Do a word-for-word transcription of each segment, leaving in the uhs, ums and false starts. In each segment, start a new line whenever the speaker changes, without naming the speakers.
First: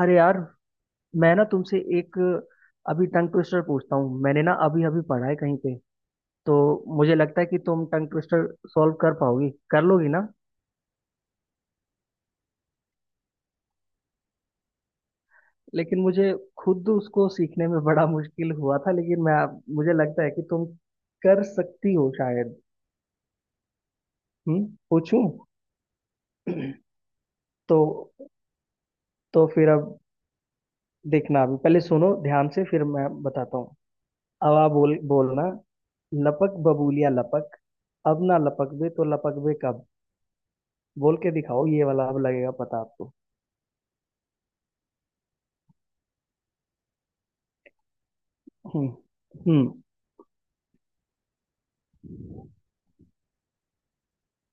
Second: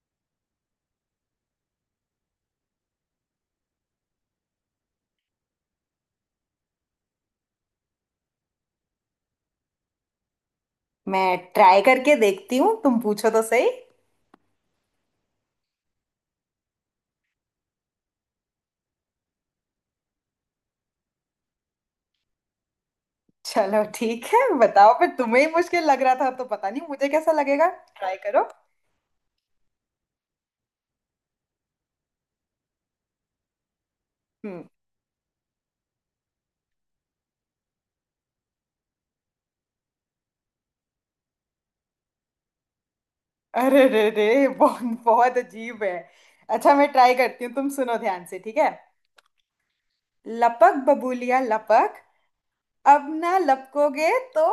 अरे यार, मैं ना तुमसे एक अभी टंग ट्विस्टर पूछता हूँ। मैंने ना अभी अभी पढ़ा है कहीं पे। तो मुझे लगता है कि तुम टंग ट्विस्टर सॉल्व कर पाओगी, कर लोगी ना।
मैं ट्राई करके देखती हूँ। तुम पूछो तो सही।
लेकिन मुझे खुद उसको सीखने में बड़ा मुश्किल हुआ था। लेकिन मैं मुझे लगता है कि तुम कर सकती हो शायद।
चलो, ठीक है,
हम्म।
बताओ फिर।
पूछूं?
तुम्हें ही मुश्किल लग रहा था तो पता नहीं मुझे कैसा लगेगा।
तो
ट्राई करो।
तो फिर अब देखना, अभी पहले सुनो ध्यान से फिर मैं बताता हूँ। अब
हम्म।
आप बोल बोलना, लपक बबूलिया लपक, अब ना लपक बे तो लपक बे कब। बोल के दिखाओ, ये वाला अब लगेगा पता आपको।
अरे रे रे, बहुत बहुत अजीब है। अच्छा, मैं ट्राई करती हूँ, तुम सुनो ध्यान से, ठीक है।
हम्म। हम्म।
लपक बबूलिया लपक, अब ना लपकोगे तो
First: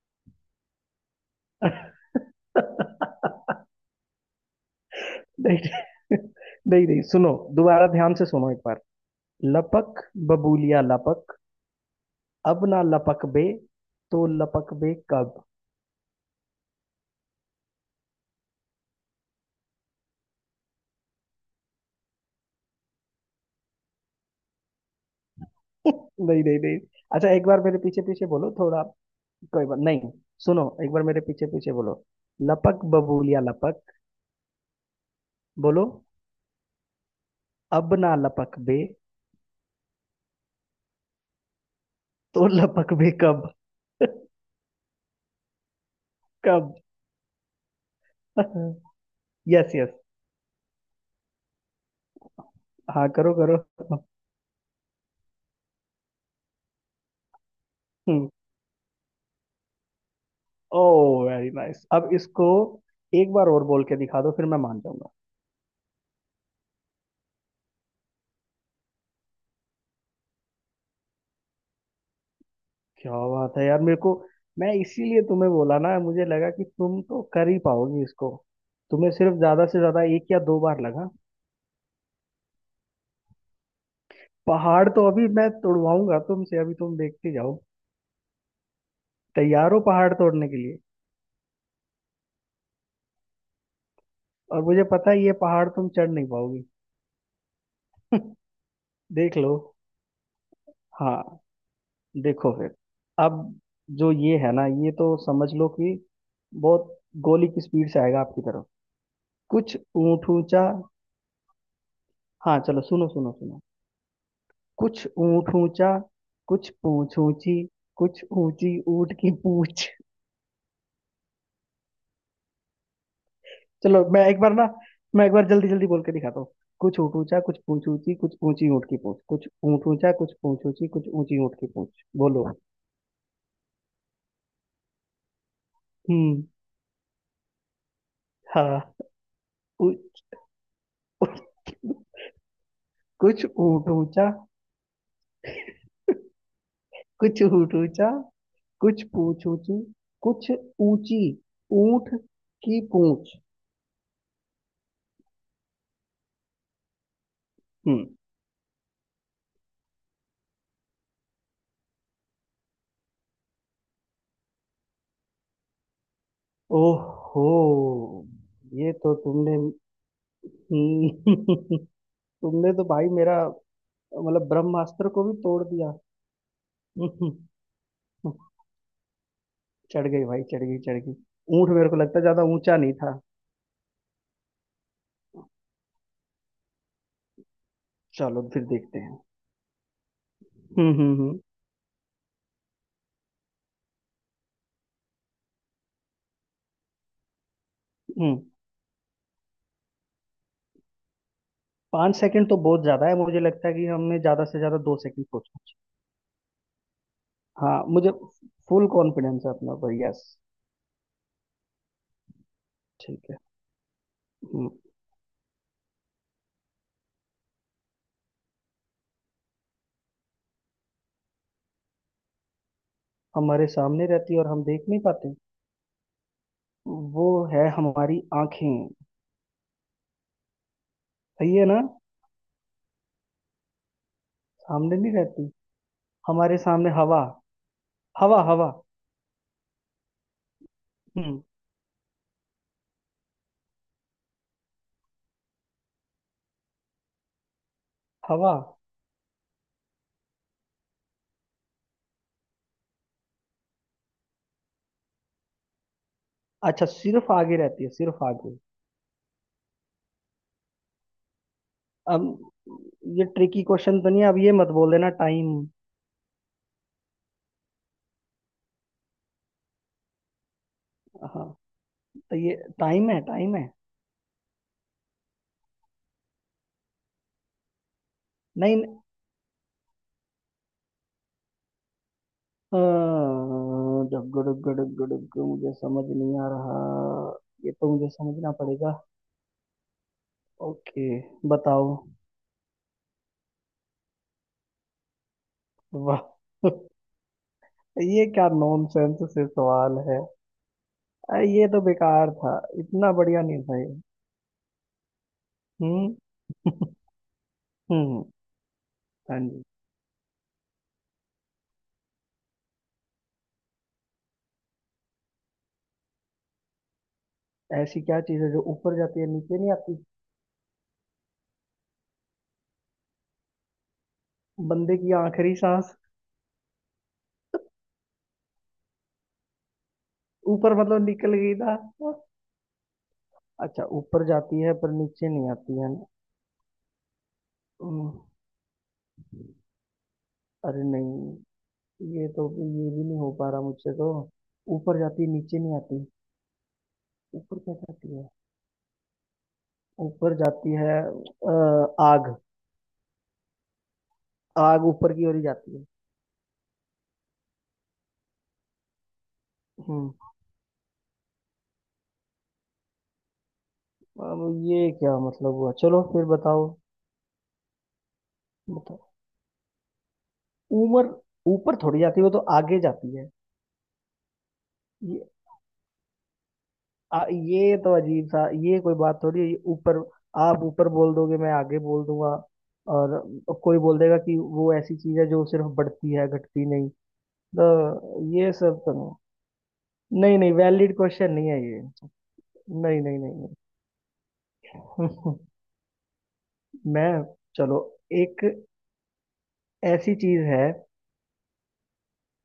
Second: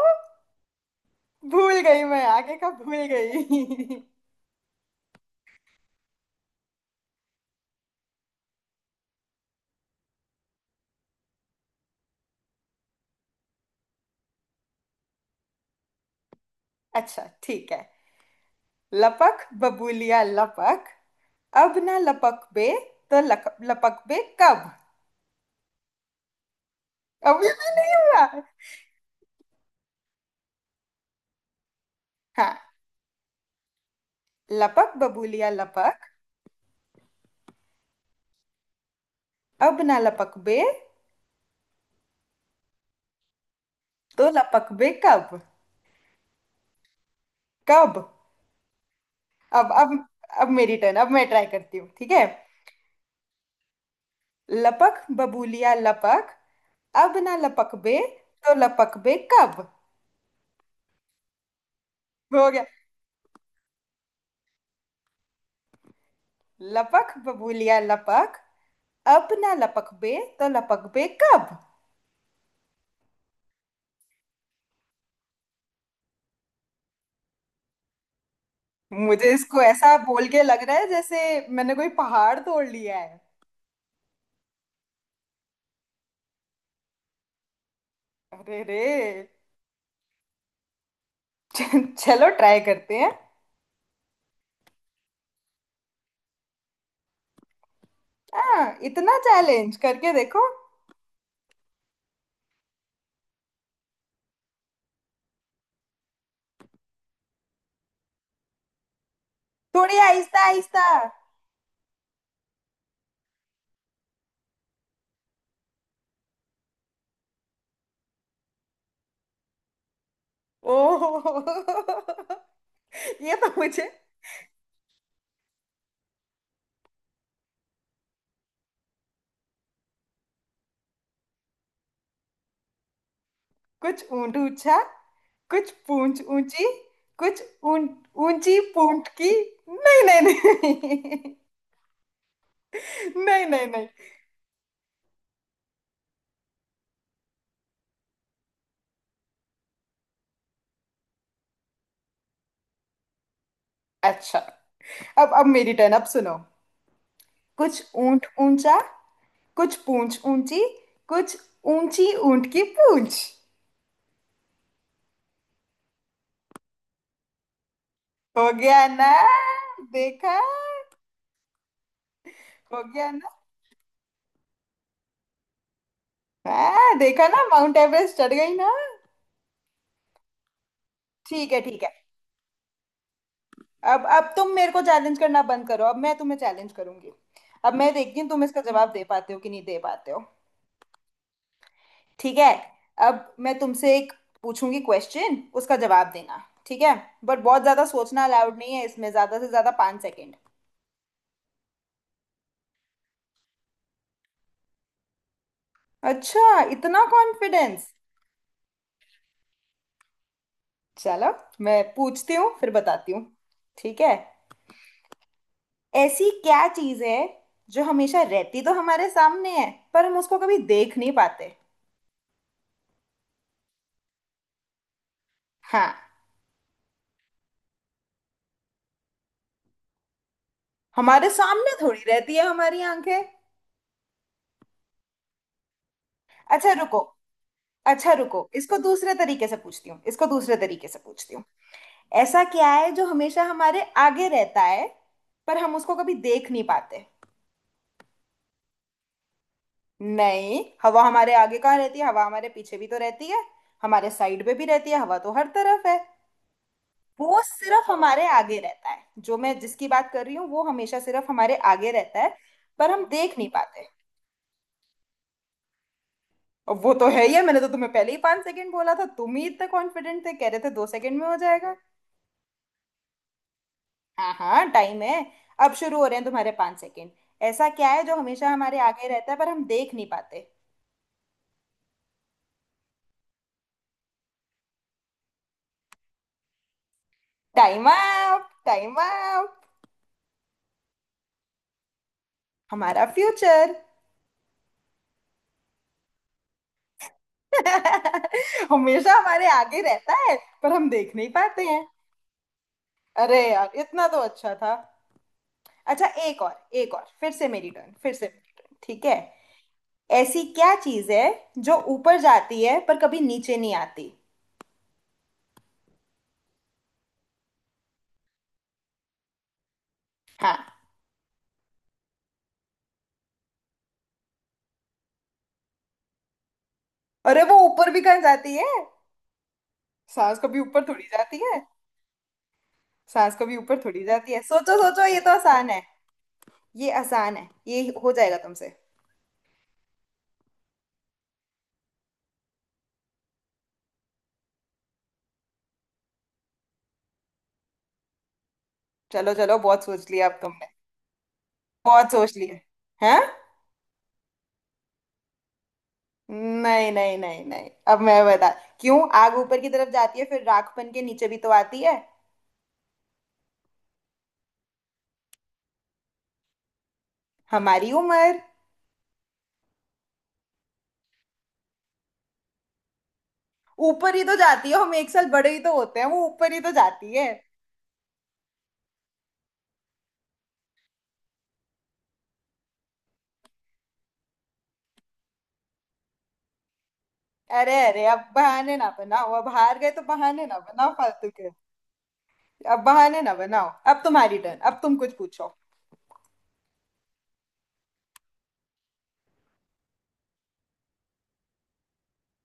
भूल गई, मैं आगे का भूल गई।
नहीं। नहीं नहीं, सुनो दोबारा ध्यान से सुनो एक बार। लपक बबूलिया लपक, अब ना लपक बे, तो लपक बे कब।
अच्छा, ठीक है। लपक बबूलिया लपक, अब ना लपक बे, तो लक, लपक बे कब।
नहीं नहीं नहीं। अच्छा, एक
अभी
बार
भी
मेरे
नहीं
पीछे पीछे
हुआ।
बोलो थोड़ा। कोई बात नहीं, सुनो एक बार मेरे पीछे पीछे बोलो।
हाँ।
लपक बबूलिया लपक।
लपक बबूलिया
बोलो,
लपक,
अब ना लपक बे।
अब ना लपक बे,
तो लपक बे कब।
तो लपक बे कब।
कब।
कब। अब
यस यस।
अब अब मेरी टर्न, अब मैं ट्राई करती हूँ, ठीक है।
हाँ, करो करो।
लपक बबूलिया लपक, अब ना लपक बे,
हम्म।
तो लपक बे कब।
ओह वेरी नाइस, अब
हो
इसको
गया।
एक बार और बोल के दिखा दो, फिर मैं मान जाऊंगा।
लपक बबूलिया लपक, अब ना लपक बे तो लपक बे कब।
क्या बात है यार। मेरे को, मैं इसीलिए तुम्हें बोला ना, मुझे लगा कि तुम तो कर ही पाओगी इसको। तुम्हें
मुझे
सिर्फ
इसको
ज्यादा से
ऐसा
ज्यादा
बोल
एक या
के
दो
लग रहा
बार
है
लगा।
जैसे मैंने कोई पहाड़ तोड़ लिया है।
पहाड़ तो अभी मैं तोड़वाऊंगा तुमसे, अभी तुम देखते जाओ।
अरे रे।
तैयार हो पहाड़ तोड़ने के लिए?
चलो, ट्राई करते हैं।
और मुझे पता है ये पहाड़ तुम चढ़ नहीं पाओगी।
हाँ, इतना
देख लो।
चैलेंज करके देखो।
हाँ। देखो फिर। अब जो ये है ना, ये तो समझ लो कि बहुत गोली की स्पीड से आएगा आपकी तरफ। कुछ
थोड़ी
ऊँट
आहिस्ता
ऊँचा।
आहिस्ता।
हाँ चलो, सुनो सुनो सुनो। कुछ ऊँट ऊँचा, कुछ पूँछ ऊँची, कुछ ऊँची ऊँट की पूँछ।
ओह, ये तो मुझे
चलो मैं एक बार ना, मैं एक बार जल्दी जल्दी बोल के दिखाता हूँ। कुछ ऊँट ऊँचा कुछ पूँछ ऊँची कुछ ऊँची ऊँट की पूँछ, कुछ ऊँट ऊँचा कुछ पूँछ ऊँची कुछ ऊँची ऊँट की पूँछ, बोलो।
कुछ ऊंट ऊंचा, कुछ पूंछ
हम्म।
ऊंची, कुछ ऊंट ऊंची
हाँ।
पूंछ की।
उ-
नहीं नहीं नहीं।
उ-
नहीं
कुछ
नहीं नहीं।
ऊँट ऊँचा, कुछ ऊँट ऊँचा, कुछ पूँछ ऊँची, कुछ ऊँची ऊँट की पूँछ।
अच्छा। अब अब मेरी टर्न, अब सुनो। कुछ
हम्म।
ऊंट ऊंचा, कुछ पूंछ ऊंची, कुछ ऊंची ऊंट की पूंछ।
ओहो,
हो गया
ये
ना।
तो तुमने।
देखा।
हम्म। तुमने
हो
तो भाई
गया।
मेरा, मतलब ब्रह्मास्त्र को भी तोड़ दिया।
हाँ, देखा ना, माउंट एवरेस्ट चढ़ गई ना।
चढ़ गई भाई, चढ़ गई, चढ़ गई।
ठीक है,
ऊंट
ठीक है।
मेरे को लगता है ज्यादा ऊंचा नहीं था।
अब अब तुम मेरे को चैलेंज करना बंद करो, अब मैं तुम्हें चैलेंज करूंगी। अब मैं देखती हूँ तुम
चलो
इसका
फिर
जवाब
देखते
दे
हैं।
पाते हो कि नहीं दे पाते हो।
हम्म हम्म हम्म।
ठीक है। अब मैं तुमसे एक पूछूंगी क्वेश्चन, उसका जवाब देना, ठीक है। बट बहुत ज्यादा सोचना
हम्म।
अलाउड नहीं है इसमें, ज्यादा से ज्यादा पाँच सेकेंड।
पाँच सेकंड तो बहुत ज्यादा है, मुझे लगता है कि हमने ज्यादा से ज्यादा दो सेकंड सोचना चाहिए।
अच्छा, इतना
हाँ,
कॉन्फिडेंस।
मुझे फुल कॉन्फिडेंस है अपना पर। यस।
चलो, मैं पूछती हूँ फिर बताती हूँ।
ठीक है।
ठीक है।
हम्म।
ऐसी क्या चीज है जो हमेशा रहती तो हमारे सामने है पर हम उसको कभी देख नहीं पाते।
हमारे सामने रहती है और हम देख नहीं पाते।
हाँ।
वो है हमारी आंखें।
हमारे
सही है
सामने
ना?
थोड़ी रहती है हमारी आंखें।
सामने नहीं रहती। हमारे
अच्छा
सामने
रुको।
हवा।
अच्छा रुको,
हवा, हवा।
इसको दूसरे तरीके से पूछती हूँ, इसको दूसरे तरीके से पूछती
हम्म।
हूँ। ऐसा क्या है जो हमेशा हमारे आगे रहता है पर हम उसको कभी देख नहीं पाते।
हवा।
नहीं, हवा हमारे आगे कहाँ रहती है, हवा हमारे पीछे भी तो रहती है, हमारे साइड पे भी रहती है, हवा तो हर तरफ है।
अच्छा, सिर्फ
वो
आगे रहती
सिर्फ
है, सिर्फ
हमारे
आगे?
आगे रहता है जो मैं जिसकी बात कर रही हूँ, वो हमेशा सिर्फ हमारे आगे रहता
अब
है पर हम
ये
देख नहीं
ट्रिकी
पाते।
क्वेश्चन तो नहीं है? अब ये मत बोल देना टाइम।
और वो तो है ही है, मैंने तो तुम्हें पहले ही पांच सेकंड बोला था, तुम ही इतने कॉन्फिडेंट थे, कह रहे थे दो सेकंड में हो
हाँ,
जाएगा।
तो ये टाइम है, टाइम है।
हाँ हाँ, टाइम है। अब शुरू हो रहे हैं तुम्हारे पांच सेकंड। ऐसा क्या है जो हमेशा हमारे
नहीं।
आगे रहता है पर हम देख नहीं पाते।
अ, डग्गो डग्गो डग्गो डग्गो, मुझे समझ नहीं आ रहा। ये
टाइम
तो मुझे
अप,
समझना
टाइम
पड़ेगा।
अप।
ओके, बताओ।
हमारा फ्यूचर।
वाह। ये क्या
हमेशा
नॉनसेंस
हमारे
से
आगे
सवाल
रहता
है।
है पर हम देख नहीं
अरे
पाते
ये
हैं।
तो बेकार था, इतना
अरे
बढ़िया नहीं
यार,
था ये।
इतना तो अच्छा था। अच्छा,
हम्म।
एक और, एक और, फिर से मेरी टर्न, फिर
हम्म।
से मेरी टर्न, ठीक है।
हाँ जी।
ऐसी क्या चीज है जो ऊपर जाती है पर कभी नीचे नहीं आती।
ऐसी क्या चीज है जो ऊपर जाती है नीचे नहीं आती?
हाँ।
बंदे की आखिरी सांस।
अरे वो ऊपर भी कहाँ जाती है, सांस कभी
ऊपर
ऊपर थोड़ी
मतलब निकल
जाती
गई
है।
था।
सांस कभी ऊपर
अच्छा,
थोड़ी
ऊपर
जाती है,
जाती है
सोचो
पर
सोचो, ये तो
नीचे नहीं
आसान
आती
है।
है ना?
ये आसान है, ये हो
हम्म।
जाएगा तुमसे।
अरे नहीं। ये तो ये भी नहीं हो पा रहा मुझसे तो। ऊपर जाती है नीचे नहीं आती। ऊपर क्या जाती है?
चलो चलो, बहुत सोच लिया
ऊपर
अब तुमने।
जाती है अ,
बहुत सोच
आग।
लिया। हैं।
आग ऊपर की ओर ही जाती है।
नहीं नहीं नहीं नहीं, अब मैं बता, क्यों आग ऊपर की तरफ
हम्म।
जाती है फिर राख बन के नीचे भी तो आती है।
अब ये क्या मतलब हुआ, चलो फिर बताओ।
हमारी उम्र।
बताओ। उम्र ऊपर थोड़ी जाती है, वो तो आगे जाती है।
ऊपर ही तो जाती है, हम एक साल
ये
बड़े ही तो होते हैं, वो ऊपर ही तो जाती
आ,
है।
ये तो अजीब सा, ये कोई बात थोड़ी है। ये ऊपर, आप ऊपर बोल दोगे, मैं आगे बोल दूंगा। और कोई बोल देगा कि वो ऐसी चीज है जो सिर्फ बढ़ती है घटती नहीं।
अरे अरे,
तो
अब
ये
बहाने
सब
ना
तो।
बनाओ, अब हार गए तो
नहीं नहीं
बहाने
नहीं,
ना बनाओ
वैलिड
फालतू
क्वेश्चन नहीं
के।
है ये।
अब
नहीं नहीं
बहाने ना
नहीं।
बनाओ, अब तुम्हारी टर्न, अब तुम कुछ
नहीं।
पूछो।
मैं, चलो, एक ऐसी चीज है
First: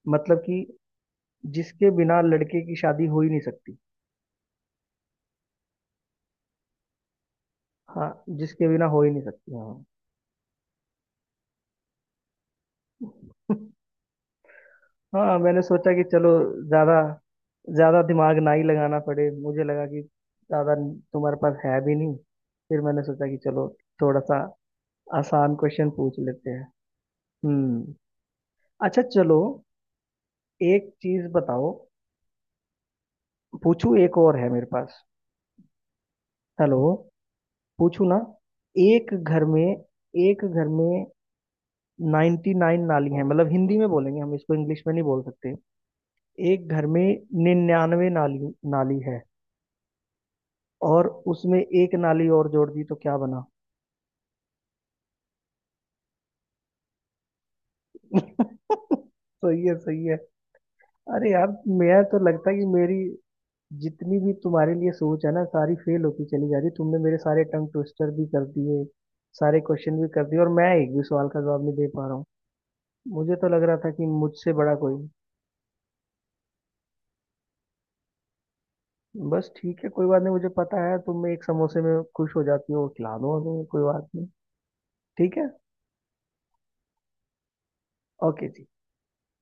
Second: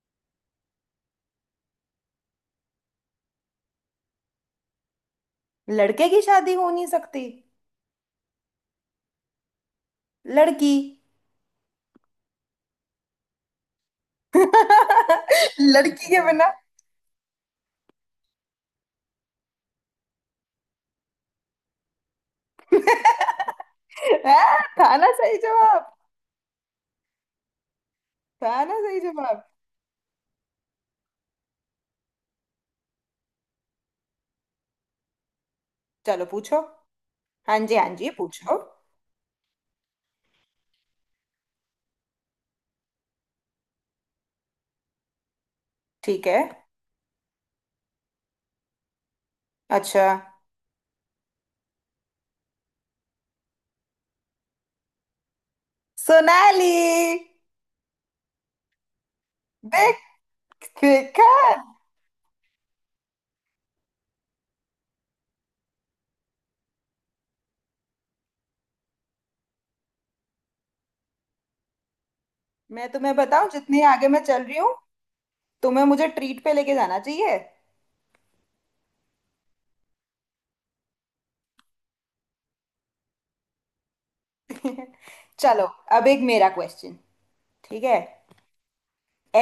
मतलब कि जिसके बिना लड़के की शादी हो ही नहीं सकती।
लड़के की शादी हो नहीं सकती।
हाँ। जिसके बिना हो ही नहीं सकती।
लड़की।
हाँ। हाँ, मैंने सोचा कि
लड़की के
चलो
बिना।
ज्यादा, ज्यादा दिमाग ना ही लगाना पड़े। मुझे लगा कि ज्यादा तुम्हारे पास है भी नहीं। फिर मैंने सोचा कि चलो थोड़ा सा
हाँ, था ना सही
आसान क्वेश्चन
जवाब।
पूछ लेते हैं। हम्म।
था ना सही
अच्छा चलो,
जवाब।
एक चीज बताओ। पूछू, एक और है मेरे पास।
चलो पूछो।
हेलो।
हाँ जी हाँ
पूछू
जी,
ना?
पूछो।
एक घर में एक घर में नाइन्टी नाइन नाली है। मतलब हिंदी में बोलेंगे हम, इसको इंग्लिश में नहीं बोल सकते।
ठीक है।
एक घर में निन्यानवे नाली नाली है,
अच्छा।
और उसमें एक नाली और जोड़ दी तो क्या बना?
सोनाली।
सही है, सही है।
देख। देखा।
अरे यार, मैं तो लगता है कि मेरी जितनी भी तुम्हारे लिए सोच है ना, सारी फेल होती चली जा रही। तुमने मेरे सारे टंग ट्विस्टर भी कर दिए, सारे क्वेश्चन भी कर दिए, और मैं एक भी सवाल का जवाब नहीं दे पा रहा हूँ।
मैं तुम्हें
मुझे
बताऊं,
तो लग रहा
जितनी
था कि
आगे मैं चल
मुझसे
रही हूँ,
बड़ा कोई नहीं।
तुम्हें मुझे ट्रीट पे लेके जाना चाहिए।
बस, ठीक है कोई बात नहीं। मुझे पता है तुम एक समोसे में खुश हो जाती हो, खिला दो हमें, कोई बात नहीं। ठीक है।
चलो। अब एक मेरा क्वेश्चन। ठीक है।
ओके जी।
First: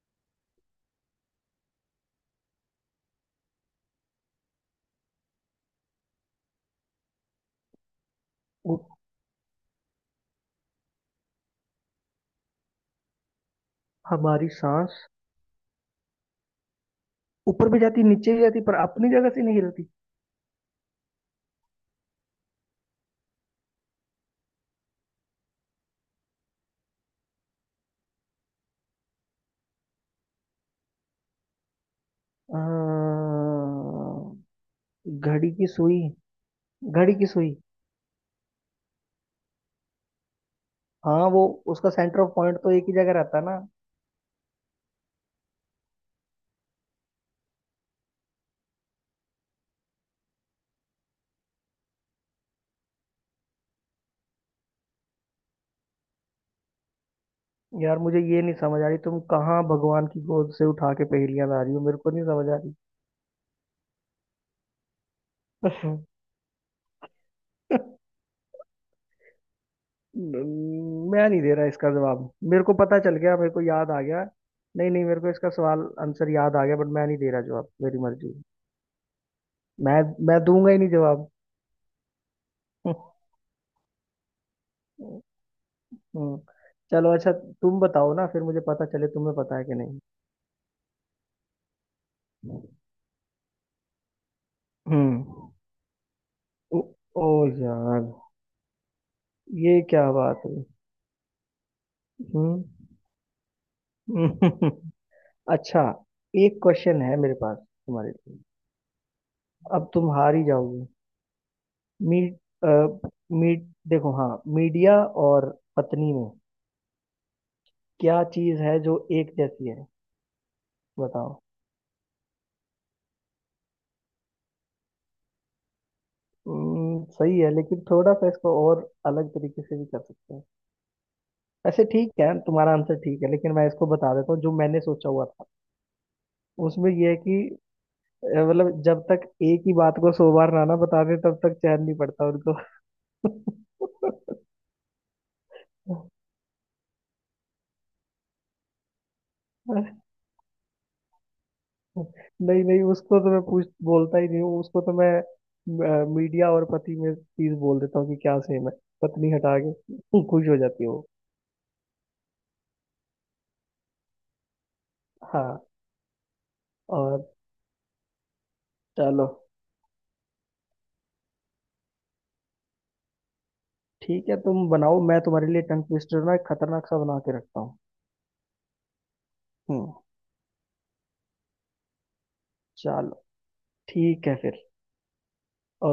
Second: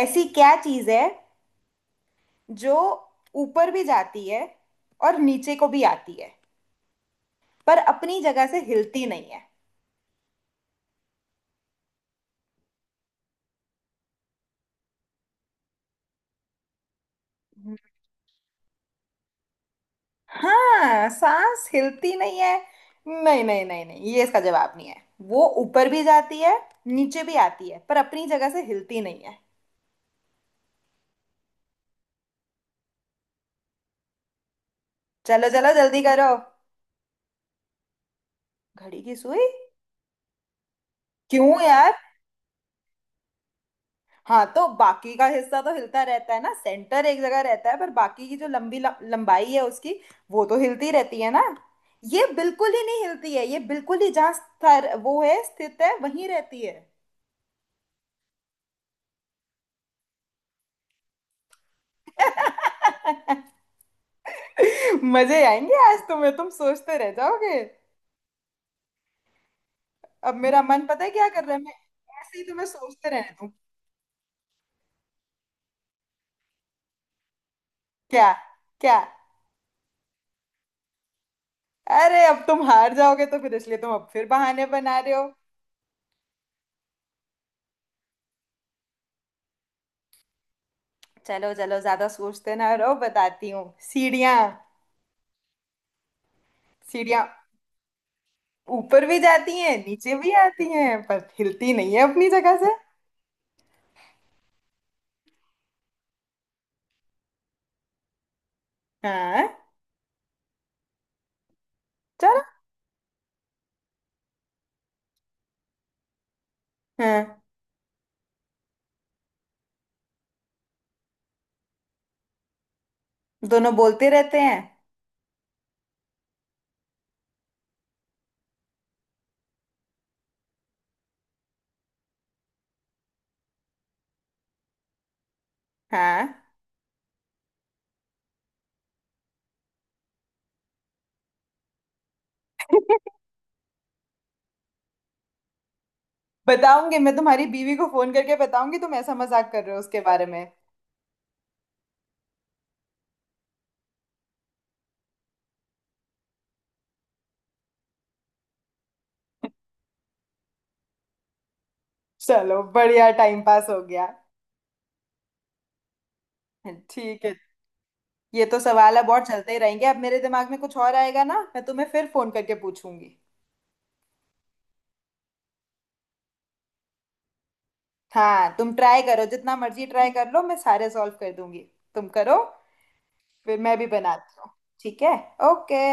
ऐसी क्या चीज है जो ऊपर भी जाती है और नीचे को भी आती है पर अपनी जगह से
उ-
हिलती नहीं है।
हमारी सांस। ऊपर भी जाती नीचे भी जाती पर अपनी जगह से नहीं हिलती।
हाँ, सांस हिलती नहीं है। नहीं नहीं नहीं नहीं, ये इसका जवाब नहीं है। वो ऊपर भी जाती है, नीचे भी आती है पर अपनी जगह से हिलती नहीं है।
अं,
चलो
घड़ी की
चलो, जल्दी
सुई।
करो।
घड़ी की सुई।
घड़ी की सुई।
हाँ, वो
क्यों
उसका
यार।
सेंटर ऑफ पॉइंट तो एक ही जगह रहता है ना।
हाँ, तो बाकी का हिस्सा तो हिलता रहता है ना, सेंटर एक जगह रहता है पर बाकी की जो लंबी ल- लंबाई है उसकी, वो तो हिलती रहती है ना। ये बिल्कुल ही नहीं हिलती है, ये बिल्कुल ही जहाँ स्तर वो है स्थित है वहीं रहती है।
यार मुझे ये नहीं समझ आ रही, तुम कहाँ भगवान की गोद से उठा के पहेलियां ला रही हो, मेरे को नहीं समझ आ रही।
मजे आएंगे आज तुम्हें, तुम सोचते रह जाओगे। अब
न-
मेरा मन पता है क्या
मैं नहीं
कर
दे
रहा है,
रहा
मैं
इसका जवाब।
ऐसे ही
मेरे
तुम्हें
को पता
सोचते
चल
रहने
गया,
दूं।
मेरे को याद आ गया। नहीं नहीं, मेरे को इसका सवाल, आंसर याद आ गया, बट मैं नहीं दे रहा जवाब, मेरी
क्या।
मर्जी।
क्या।
मैं मैं दूंगा ही नहीं जवाब।
अरे, अब तुम हार जाओगे तो फिर इसलिए तुम अब फिर बहाने बना रहे हो।
हम्म। चलो, अच्छा तुम बताओ ना फिर, मुझे पता चले तुम्हें पता है कि नहीं।
चलो चलो, ज्यादा सोचते ना रहो, बताती हूँ। सीढ़ियाँ।
हम्म। ओ।
सीढ़ियाँ
ओ यार,
ऊपर भी जाती हैं,
ये क्या
नीचे भी
बात है।
आती हैं पर हिलती नहीं है अपनी जगह
हम्म।
से।
अच्छा, एक क्वेश्चन है मेरे पास तुम्हारे लिए।
हाँ।
अब तुम हार ही जाओगे। मीट।
चलो।
मीट देखो, हाँ, मीडिया और पत्नी में
हाँ।
क्या चीज है जो एक जैसी है? बताओ।
दोनों बोलते रहते हैं।
हम्म, सही है, लेकिन थोड़ा सा इसको और अलग तरीके से भी कर सकते हैं। ऐसे ठीक है, तुम्हारा आंसर ठीक है, लेकिन मैं इसको बता देता हूँ जो मैंने सोचा हुआ था।
हाँ।
उसमें यह है कि, अ, मतलब, जब तक एक ही बात को सौ बार ना ना बता दे तब तक चैन नहीं पड़ता उनको।
बताऊंगी, मैं तुम्हारी बीवी को फोन करके बताऊंगी तुम ऐसा मजाक कर रहे हो उसके बारे में।
नहीं नहीं, उसको तो मैं पूछ बोलता ही नहीं हूँ। उसको तो मैं अ, मीडिया और पति में चीज बोल देता हूँ कि क्या सेम है। पत्नी हटा के खुश हो जाती है वो।
चलो, बढ़िया टाइम पास हो गया।
हाँ।
ठीक है।
और,
ये तो सवाल अब और
चलो
चलते ही रहेंगे, अब मेरे दिमाग में कुछ और आएगा ना, मैं तुम्हें फिर फोन करके पूछूंगी।
ठीक है, तुम बनाओ। मैं तुम्हारे लिए टंग ट्विस्टर ना एक खतरनाक सा बना के रखता हूँ।
हाँ, तुम ट्राई करो, जितना मर्जी
हम्म।
ट्राई कर लो, मैं सारे सॉल्व कर दूंगी। तुम करो।
चलो।
फिर मैं भी
ठीक है
बनाती हूँ।
फिर।
ठीक है। ओके।